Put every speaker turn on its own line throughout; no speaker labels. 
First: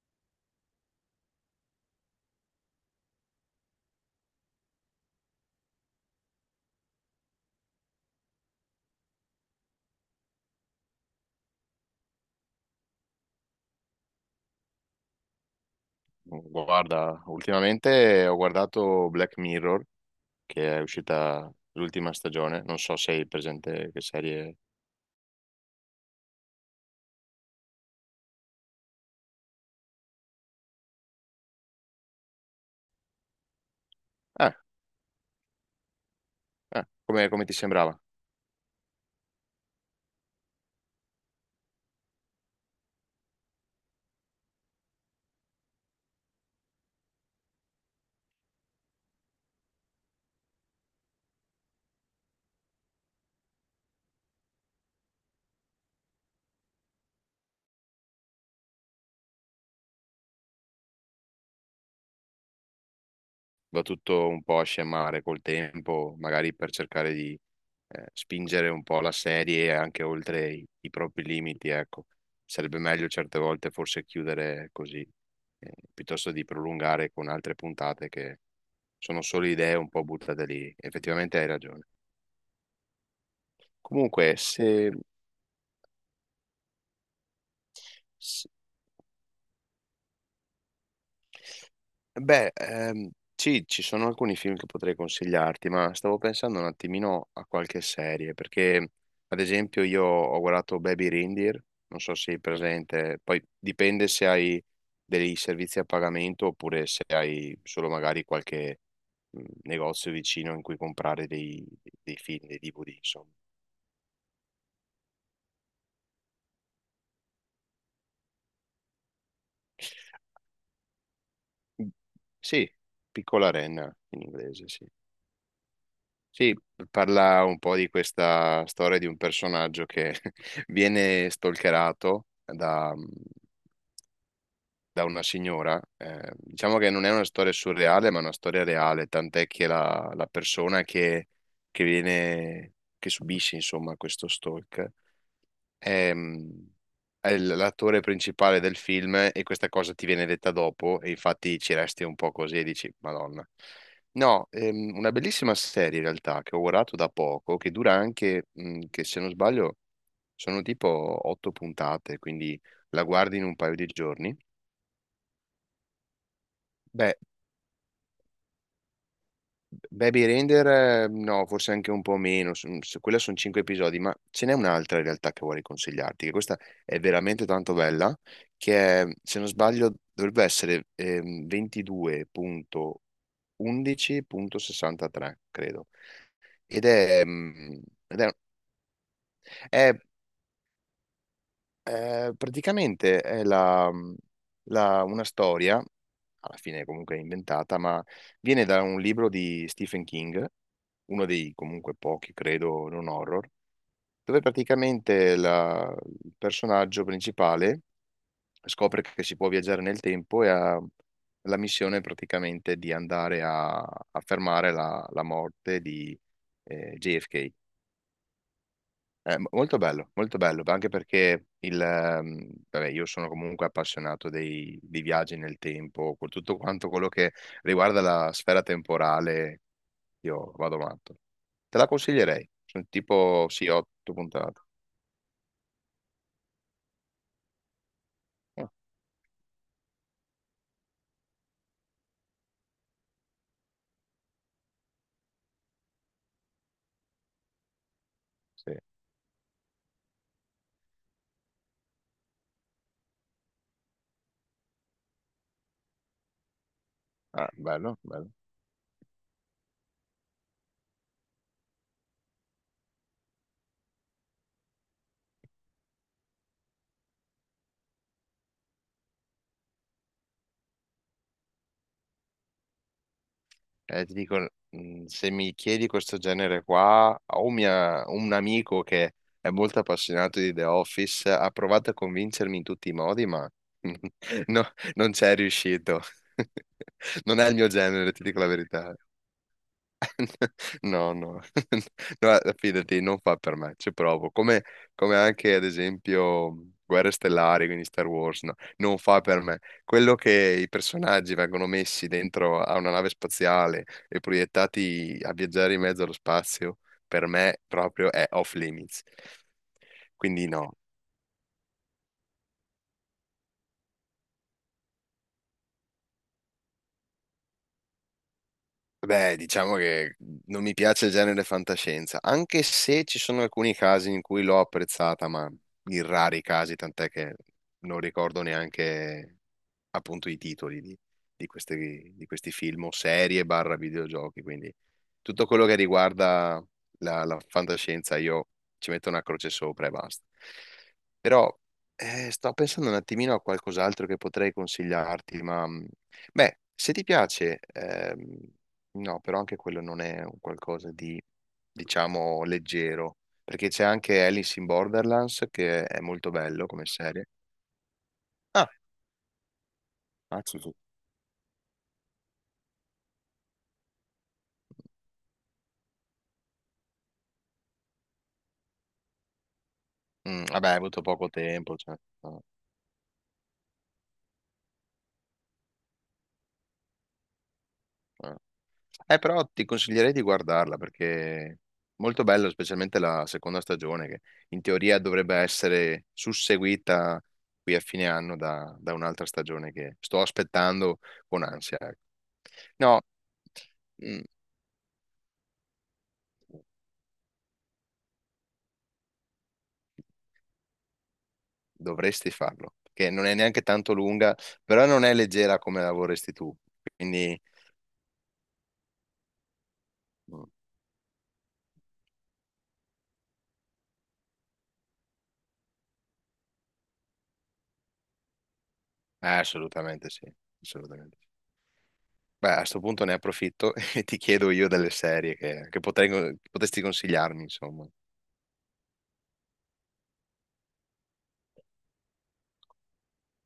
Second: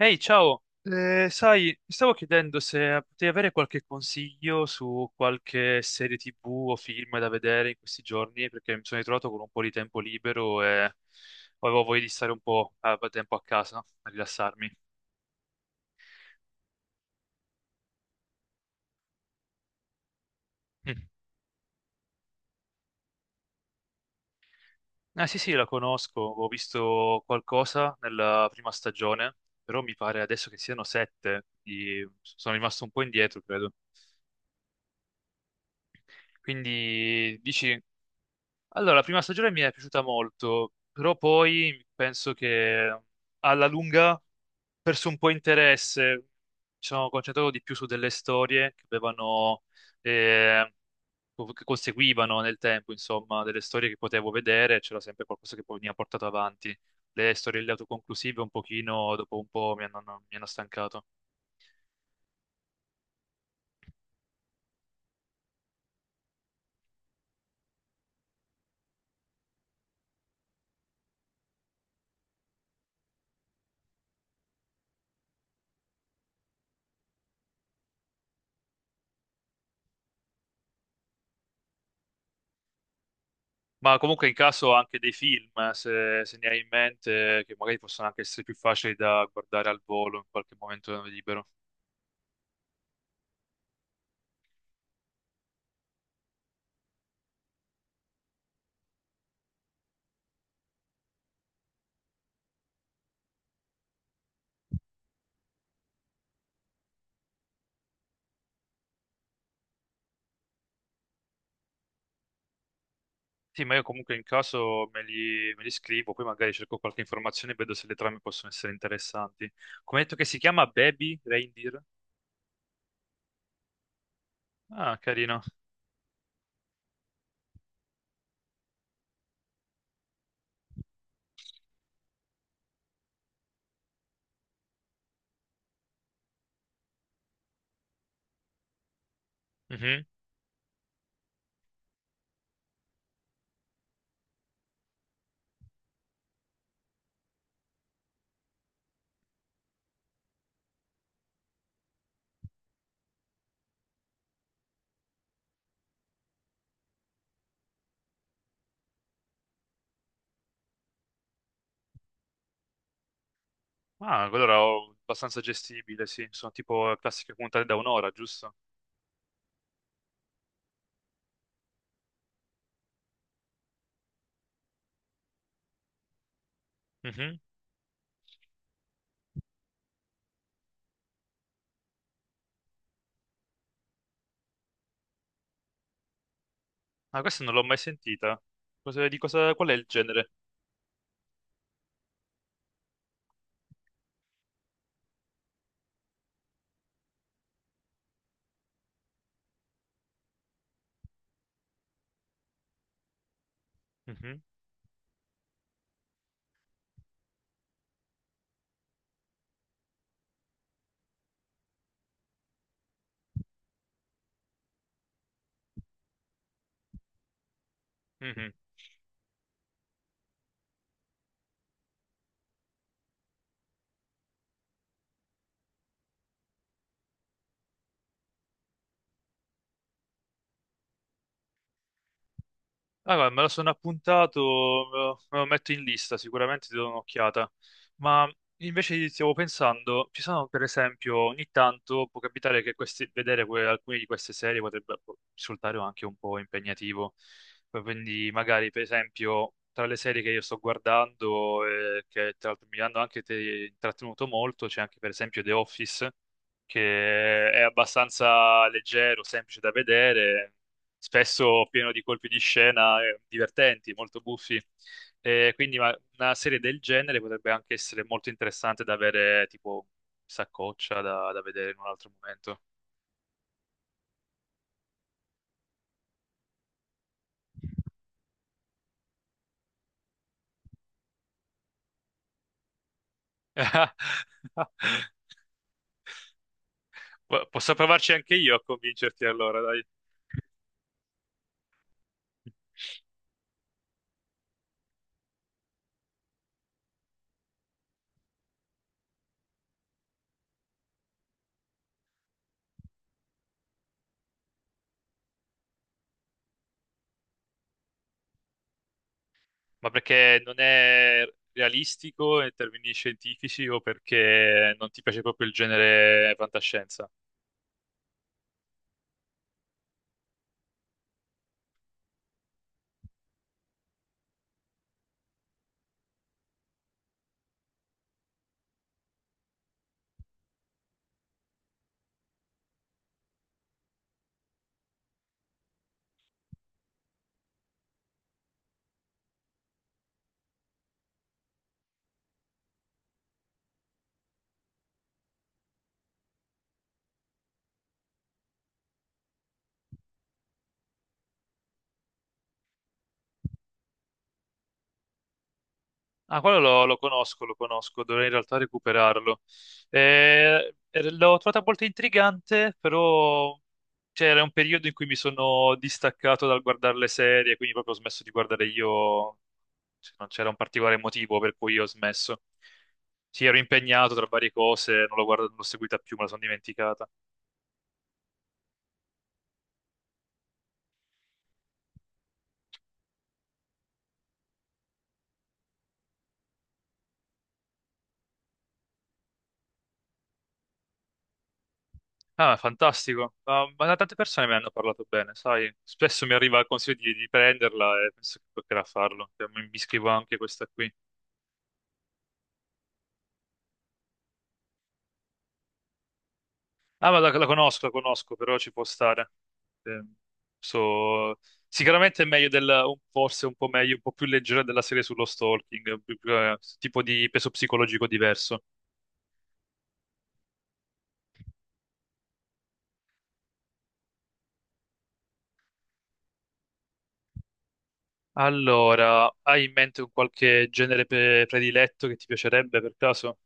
Ehi, ciao! Sai, mi stavo chiedendo se potevi avere qualche consiglio su qualche serie TV o film da vedere in questi giorni, perché mi sono ritrovato con un po' di tempo libero e avevo voglia di stare un po' a tempo a casa, no? A rilassarmi.
Guarda, ultimamente ho guardato Black Mirror, che è
Mm.
uscita l'ultima stagione. Non so se hai presente che serie.
Ah, sì, sì, la conosco, ho visto qualcosa nella prima stagione, però mi pare adesso che siano sette, quindi sono rimasto un po' indietro, credo.
Eh, eh, come,
Quindi
come ti
dici,
sembrava?
allora, la prima stagione mi è piaciuta molto, però poi penso che alla lunga ho perso un po' interesse. Mi sono concentrato di più su delle storie che avevano, eh, che conseguivano nel tempo, insomma, delle storie che potevo vedere, c'era sempre qualcosa che poi mi ha portato avanti. Le storie autoconclusive un pochino, dopo un po' mi hanno stancato.
Va tutto un po' a scemare col tempo, magari per cercare di spingere un po' la serie anche oltre i propri limiti, ecco. Sarebbe meglio certe volte forse chiudere così, piuttosto di prolungare con altre puntate che sono solo idee un po' buttate lì. Effettivamente hai ragione.
Ma comunque in
Comunque,
caso
se
anche dei film, se ne hai in mente, che magari possono anche essere
S-
più facili da guardare al volo in qualche momento libero.
Beh, sì, ci sono alcuni film che potrei consigliarti, ma stavo pensando un attimino a qualche serie, perché ad esempio io ho guardato Baby Reindeer, non so se è presente, poi dipende se hai dei servizi a pagamento oppure se hai solo magari qualche negozio vicino in cui comprare dei film, dei DVD, insomma.
Sì, ma io comunque in caso me li scrivo, poi magari cerco qualche informazione e vedo se le trame possono essere interessanti. Come hai detto che si chiama Baby Reindeer?
Sì, Piccola Renna in inglese, sì.
Ah, carino.
Sì, parla un po' di questa storia di un personaggio che viene stalkerato da una signora. Diciamo che non è una storia surreale, ma è una storia reale, tant'è che
Mhm.
la persona che viene, che subisce, insomma, questo stalk è, è l'attore principale del film e questa cosa ti viene detta dopo e infatti ci resti un po' così e dici, Madonna. No, una bellissima serie in realtà che ho guardato da poco, che dura anche, che se non sbaglio sono tipo 8 puntate, quindi la guardi in un paio di
Ah,
giorni.
allora ho abbastanza gestibile, sì. Sono tipo
Beh,
classiche puntate da un'ora, giusto?
Baby Render, no, forse anche un po' meno, quella sono 5 episodi, ma ce n'è un'altra in realtà che vorrei consigliarti, che questa è
Mhm.
veramente tanto bella, che è, se non sbaglio dovrebbe essere 22.11.63, credo. Ed
Ah,
è,
questa non l'ho
mm,
mai
ed
sentita. Di cosa, qual è il
è
genere?
Praticamente è una storia, alla fine comunque inventata, ma viene da un libro di Stephen King, uno dei comunque pochi, credo, non horror,
Mhm.
dove praticamente il personaggio principale scopre che si può viaggiare nel tempo e ha la missione praticamente di andare a fermare la morte di JFK.
Mhm.
Molto bello, molto bello, anche perché vabbè, io sono comunque appassionato dei viaggi nel tempo, con tutto quanto quello che riguarda la sfera temporale, io vado matto. Te la consiglierei, sono
Ah, guarda, me
tipo,
lo
sì,
sono
otto
appuntato,
puntate.
me lo metto in lista, sicuramente ti do un'occhiata. Ma
Ah,
invece stavo pensando, ci sono per esempio, ogni tanto può capitare che alcune di queste serie potrebbe, boh, risultare anche un po' impegnativo. Quindi magari,
sì.
per esempio, tra le serie che io sto guardando, e che tra l'altro mi hanno anche intrattenuto molto, c'è anche per esempio The Office,
Ah,
che è
bello, bello.
abbastanza leggero, semplice da vedere, spesso pieno di colpi di scena, divertenti, molto buffi. Quindi una serie del genere potrebbe anche essere molto interessante da avere tipo saccoccia da vedere in un altro momento.
Ti dico, se mi chiedi questo genere qua, ho un amico che è molto appassionato di The Office, ha provato a convincermi in tutti i modi, ma no, non c'è riuscito. Non è il mio
Posso
genere,
provarci
ti
anche
dico la
io a
verità.
convincerti allora, dai.
No, no, no, fidati, non fa per me, ci provo. Come anche ad esempio Guerre Stellari, quindi Star Wars, no, non fa per me. Quello che i personaggi vengono messi dentro a una nave spaziale e proiettati a viaggiare in mezzo allo spazio, per me proprio è off limits.
Ma perché
Quindi
non
no,
è realistico in termini scientifici o perché non ti piace proprio il genere fantascienza?
Beh, diciamo che non mi piace il genere fantascienza, anche se ci sono alcuni casi in cui l'ho apprezzata, ma in rari casi, tant'è che non ricordo neanche appunto i titoli di, di questi film o serie barra videogiochi, quindi tutto quello che riguarda la fantascienza io ci metto una croce sopra e basta. Però sto pensando un attimino a qualcos'altro che potrei consigliarti, ma beh, se ti piace, no, però anche quello non è un qualcosa di, diciamo, leggero, perché c'è anche Alice in Borderlands che è molto
Ah, quello
bello
lo,
come
lo
serie.
conosco, lo conosco, dovrei in realtà
Ah,
recuperarlo.
ah, sì, sì.
L'ho trovata molto intrigante, però c'era un periodo in cui mi sono distaccato dal guardare le serie, quindi proprio ho smesso di guardare io, cioè, non
Mm,
c'era un
vabbè, hai
particolare
avuto poco
motivo per
tempo,
cui ho
cioè,
smesso.
no,
Sì, ero impegnato tra varie cose, non l'ho seguita più, me la sono dimenticata.
no. Però ti consiglierei di guardarla perché è molto bello, specialmente la seconda stagione, che in teoria dovrebbe essere susseguita qui a fine anno da un'altra stagione che sto aspettando con ansia. Ecco.
Ah,
No,
fantastico. Ma tante
mm,
persone me ne hanno parlato bene, sai? Spesso mi arriva il consiglio di prenderla e penso che toccherà farlo. Cioè, mi iscrivo anche a questa qui.
dovresti farlo, perché non è neanche tanto lunga, però non è leggera come la vorresti tu,
Ah, ma la,
quindi
la conosco, la conosco, però ci può stare. Eh,
mm,
so- Sicuramente è meglio del, forse un po' meglio, un po' più leggera della serie sullo stalking, più, tipo di peso psicologico diverso.
assolutamente sì, assolutamente sì. Beh, a sto punto ne approfitto e ti chiedo io delle serie che potresti consigliarmi, insomma.
Allora, hai in mente un qualche genere prediletto che ti piacerebbe per caso?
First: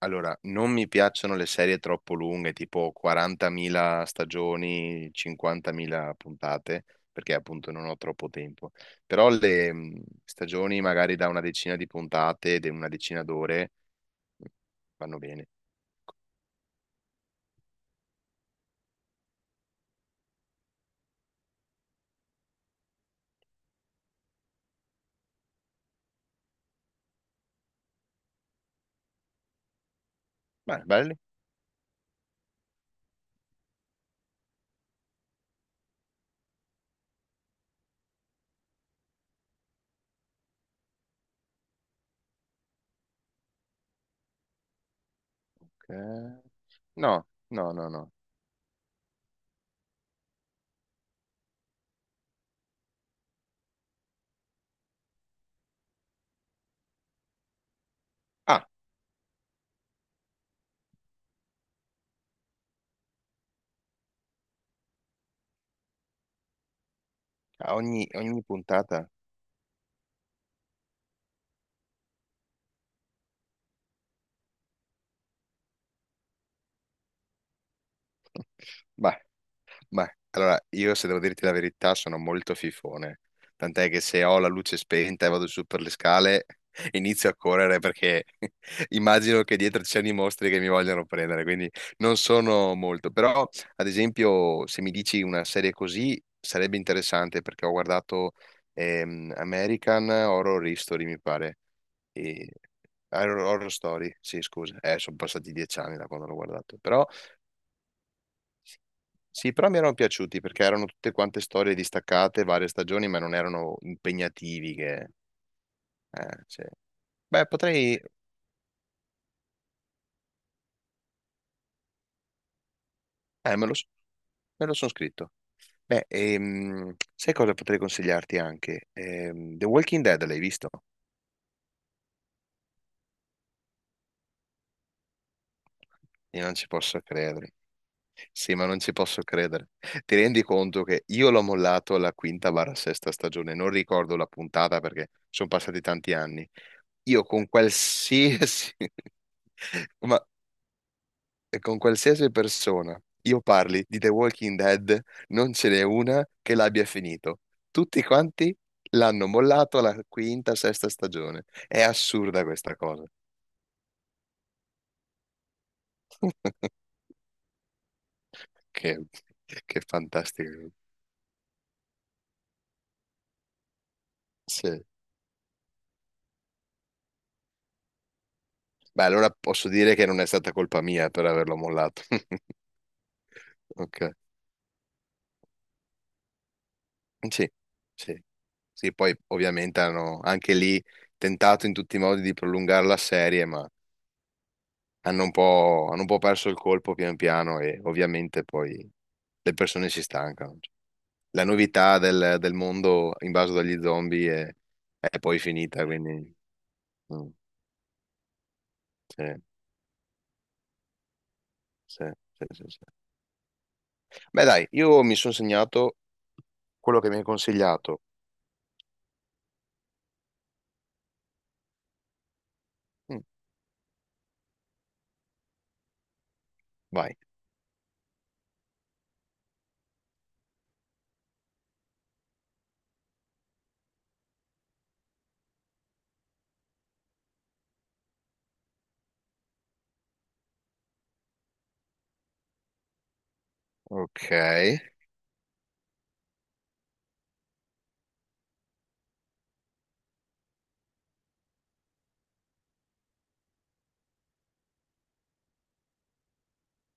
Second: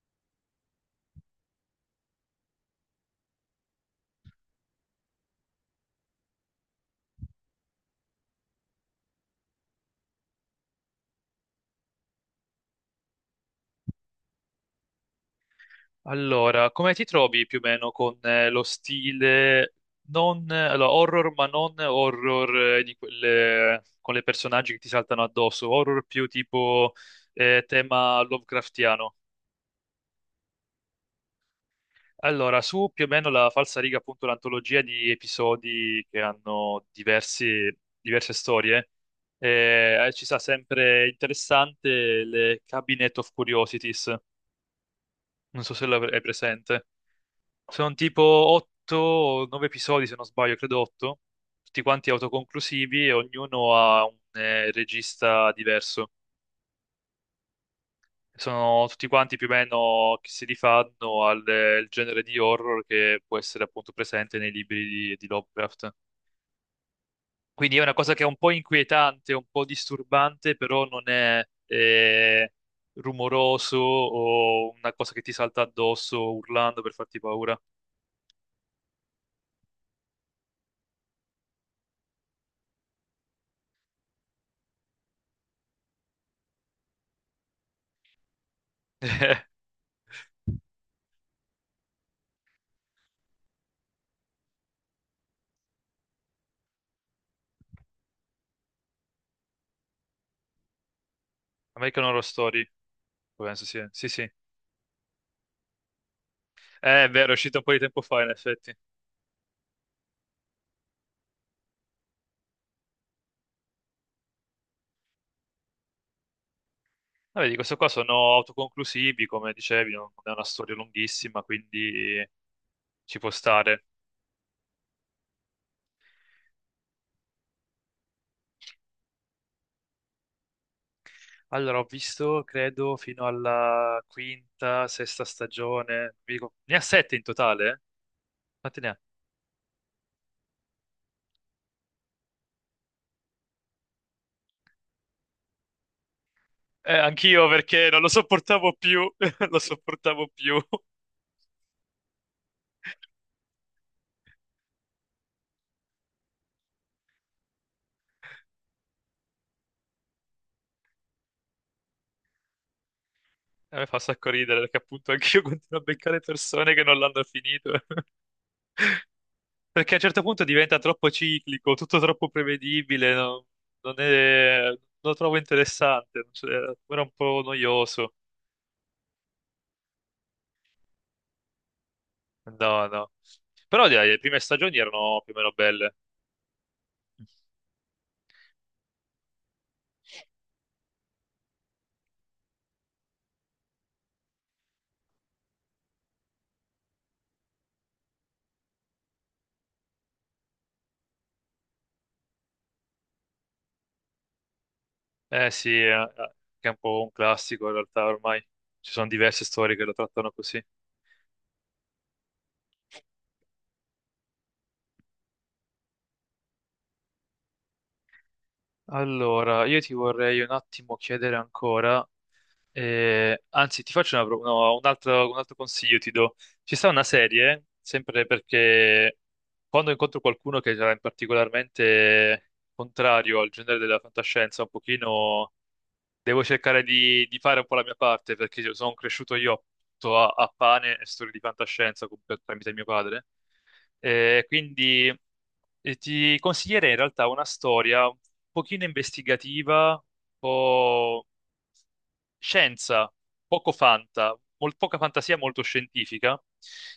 Allora, non mi piacciono le serie troppo lunghe, tipo 40.000 stagioni, 50.000 puntate, perché appunto non ho troppo tempo. Però le stagioni magari da una decina di puntate, di una decina d'ore, mh, vanno bene.
Allora, come ti trovi più o meno con, lo stile non, allora, horror, ma non horror, di quelle, con le personaggi che ti saltano addosso, horror più tipo, tema Lovecraftiano.
Beh, belli?
Allora, su più o meno la falsariga, appunto, l'antologia di episodi che hanno diverse storie, ci sta sempre interessante le Cabinet of Curiosities. Non so se l'hai
Eh,
presente.
No, no, no,
Sono
no.
tipo 8 o 9 episodi, se non sbaglio, credo 8, tutti quanti autoconclusivi e ognuno ha un, regista diverso.
Ah,
Sono tutti quanti più o meno che si rifanno al, il genere di horror che può essere appunto presente nei libri di Lovecraft.
a
Quindi è una
ogni,
cosa che è un
ogni
po'
puntata?
inquietante, un po' disturbante, però non è, rumoroso o una cosa che ti salta addosso urlando per farti paura.
Bah, Beh, allora io se devo dirti la verità sono molto fifone, tant'è che se ho la luce spenta e vado su per le scale inizio a correre perché immagino che dietro ci siano i mostri che mi vogliono prendere, quindi non sono molto, però ad esempio se mi dici una serie così sarebbe interessante perché ho guardato American Horror History mi pare,
American Horror
e...
Story.
Horror
Penso
Horror
sì, sì,
Story,
sì.
sì scusa, sono passati 10 anni da quando l'ho guardato, però...
È vero, è uscito un po' di tempo fa, in effetti.
Sì, però mi erano piaciuti perché erano tutte quante storie distaccate, varie stagioni, ma non erano impegnativi. Che... Sì. Beh,
Vabbè, di questo qua
potrei...
sono autoconclusivi, come dicevi, non è una storia lunghissima, quindi ci può
Me lo,
stare.
sono scritto. Beh, sai cosa potrei consigliarti anche? The Walking Dead l'hai visto?
Allora, ho visto, credo, fino alla quinta, sesta stagione.
Io non ci
Ne ha
posso
sette in
credere.
totale?
Sì, ma non
Quanti ne
ci
ha?
posso credere. Ti rendi conto che io l'ho mollato alla quinta barra sesta stagione, non ricordo la puntata perché sono passati tanti anni. Io
Anch'io
con
perché non lo
qualsiasi...
sopportavo più, lo
Ma
sopportavo più.
e con qualsiasi persona io parli di The Walking Dead, non ce n'è una che l'abbia finito. Tutti quanti l'hanno mollato alla quinta, sesta stagione. È assurda questa cosa.
A me fa un sacco ridere perché appunto anch'io continuo a beccare persone che non l'hanno finito.
Che, che
Perché a un certo punto
fantastico.
diventa troppo ciclico, tutto troppo prevedibile, no? Non è, non
Sì.
lo trovo interessante, cioè, era un po' noioso.
Beh, allora posso dire che non è stata colpa mia per averlo mollato.
No, no. Però dai,
Ok.
le prime stagioni erano più o meno belle.
Sì, sì. Sì, poi ovviamente hanno anche lì tentato in tutti i modi di prolungare la serie, ma hanno un po' perso il colpo pian piano e ovviamente poi le persone si stancano. La novità del mondo invaso dagli zombie è poi
Eh, sì,
finita, quindi...
che è un po' un
Mm,
classico in realtà ormai. Ci sono
sì,
diverse storie che lo trattano così.
sì, sì, sì, sì. Beh dai, io mi sono segnato quello che mi hai consigliato.
Allora, io ti vorrei un attimo chiedere ancora,
Mm,
eh, anzi, ti faccio una no, un altro consiglio, ti do. Ci sta una
vai.
serie, sempre perché quando incontro qualcuno che è particolarmente contrario al genere della fantascienza, un pochino devo cercare di fare un po' la mia parte, perché io sono cresciuto io tutto a, a pane e storie di fantascienza tramite mio padre.
Ok,
Eh, quindi, ti consiglierei in realtà una storia un pochino investigativa, un po' scienza, poco fanta, poca fantasia, molto scientifica,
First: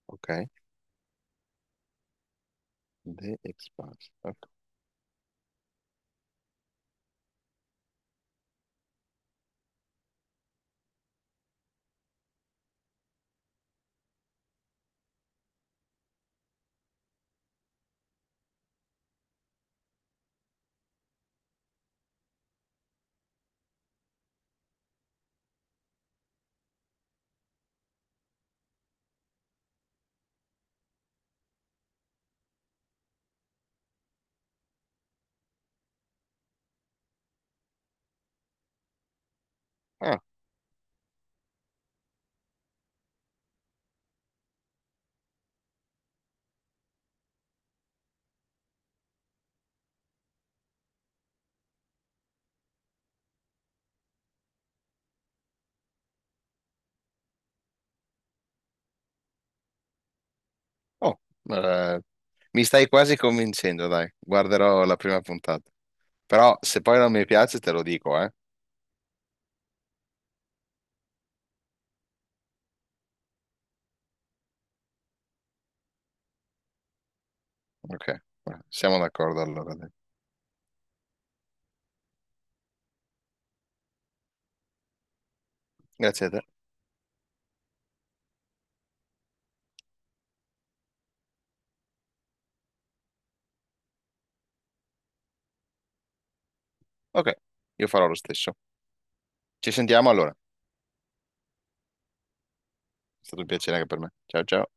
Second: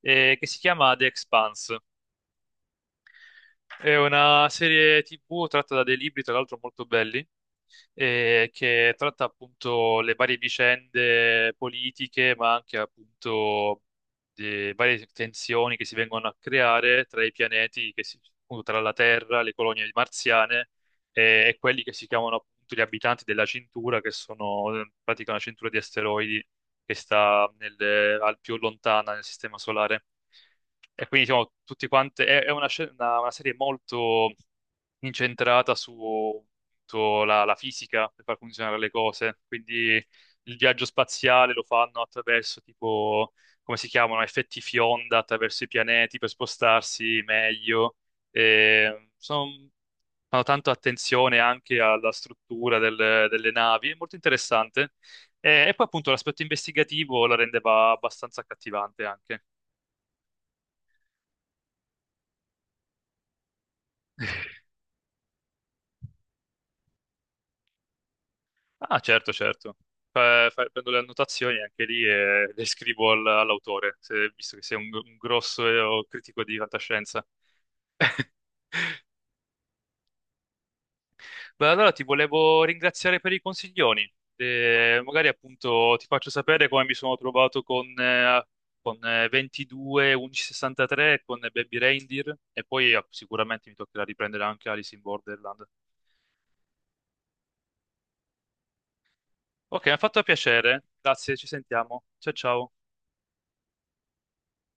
che
ok.
si chiama The Expanse.
The
È
Expanse. Ok.
una serie TV tratta da dei libri, tra l'altro molto belli, che tratta appunto le varie vicende politiche, ma anche appunto le varie tensioni che si vengono a creare tra i pianeti, appunto, tra la Terra, le colonie marziane e quelli che si chiamano appunto gli abitanti della cintura, che sono, in pratica una cintura di asteroidi che sta al più lontana nel sistema solare. E quindi diciamo, tutti quanti, è una, una serie molto incentrata su, sulla la fisica per far funzionare le cose, quindi
Ah,
il viaggio spaziale lo fanno attraverso, tipo, come si chiamano, effetti fionda attraverso i pianeti per spostarsi meglio. E sono, fanno tanto attenzione anche alla struttura delle navi, è molto interessante. E poi appunto l'aspetto investigativo la rendeva abbastanza accattivante anche.
oh, eh, mi stai quasi convincendo, dai. Guarderò la prima puntata. Però se poi non mi piace te lo dico, eh.
Ah, certo, certo. Prendo le annotazioni anche lì e le scrivo all'autore, visto che sei un grosso, critico di fantascienza.
Ok, siamo d'accordo allora. Dai.
Beh, allora ti volevo ringraziare per i consiglioni. Magari appunto ti
Grazie
faccio
a te.
sapere come mi sono trovato con, con, 22, 1163, con Baby Reindeer e poi, ah, sicuramente mi toccherà riprendere anche Alice in Borderland.
Ok, io farò lo stesso. Ci
Ok, mi ha
sentiamo
fatto
allora.
piacere. Grazie, ci sentiamo. Ciao, ciao.
È stato un piacere anche per me. Ciao ciao.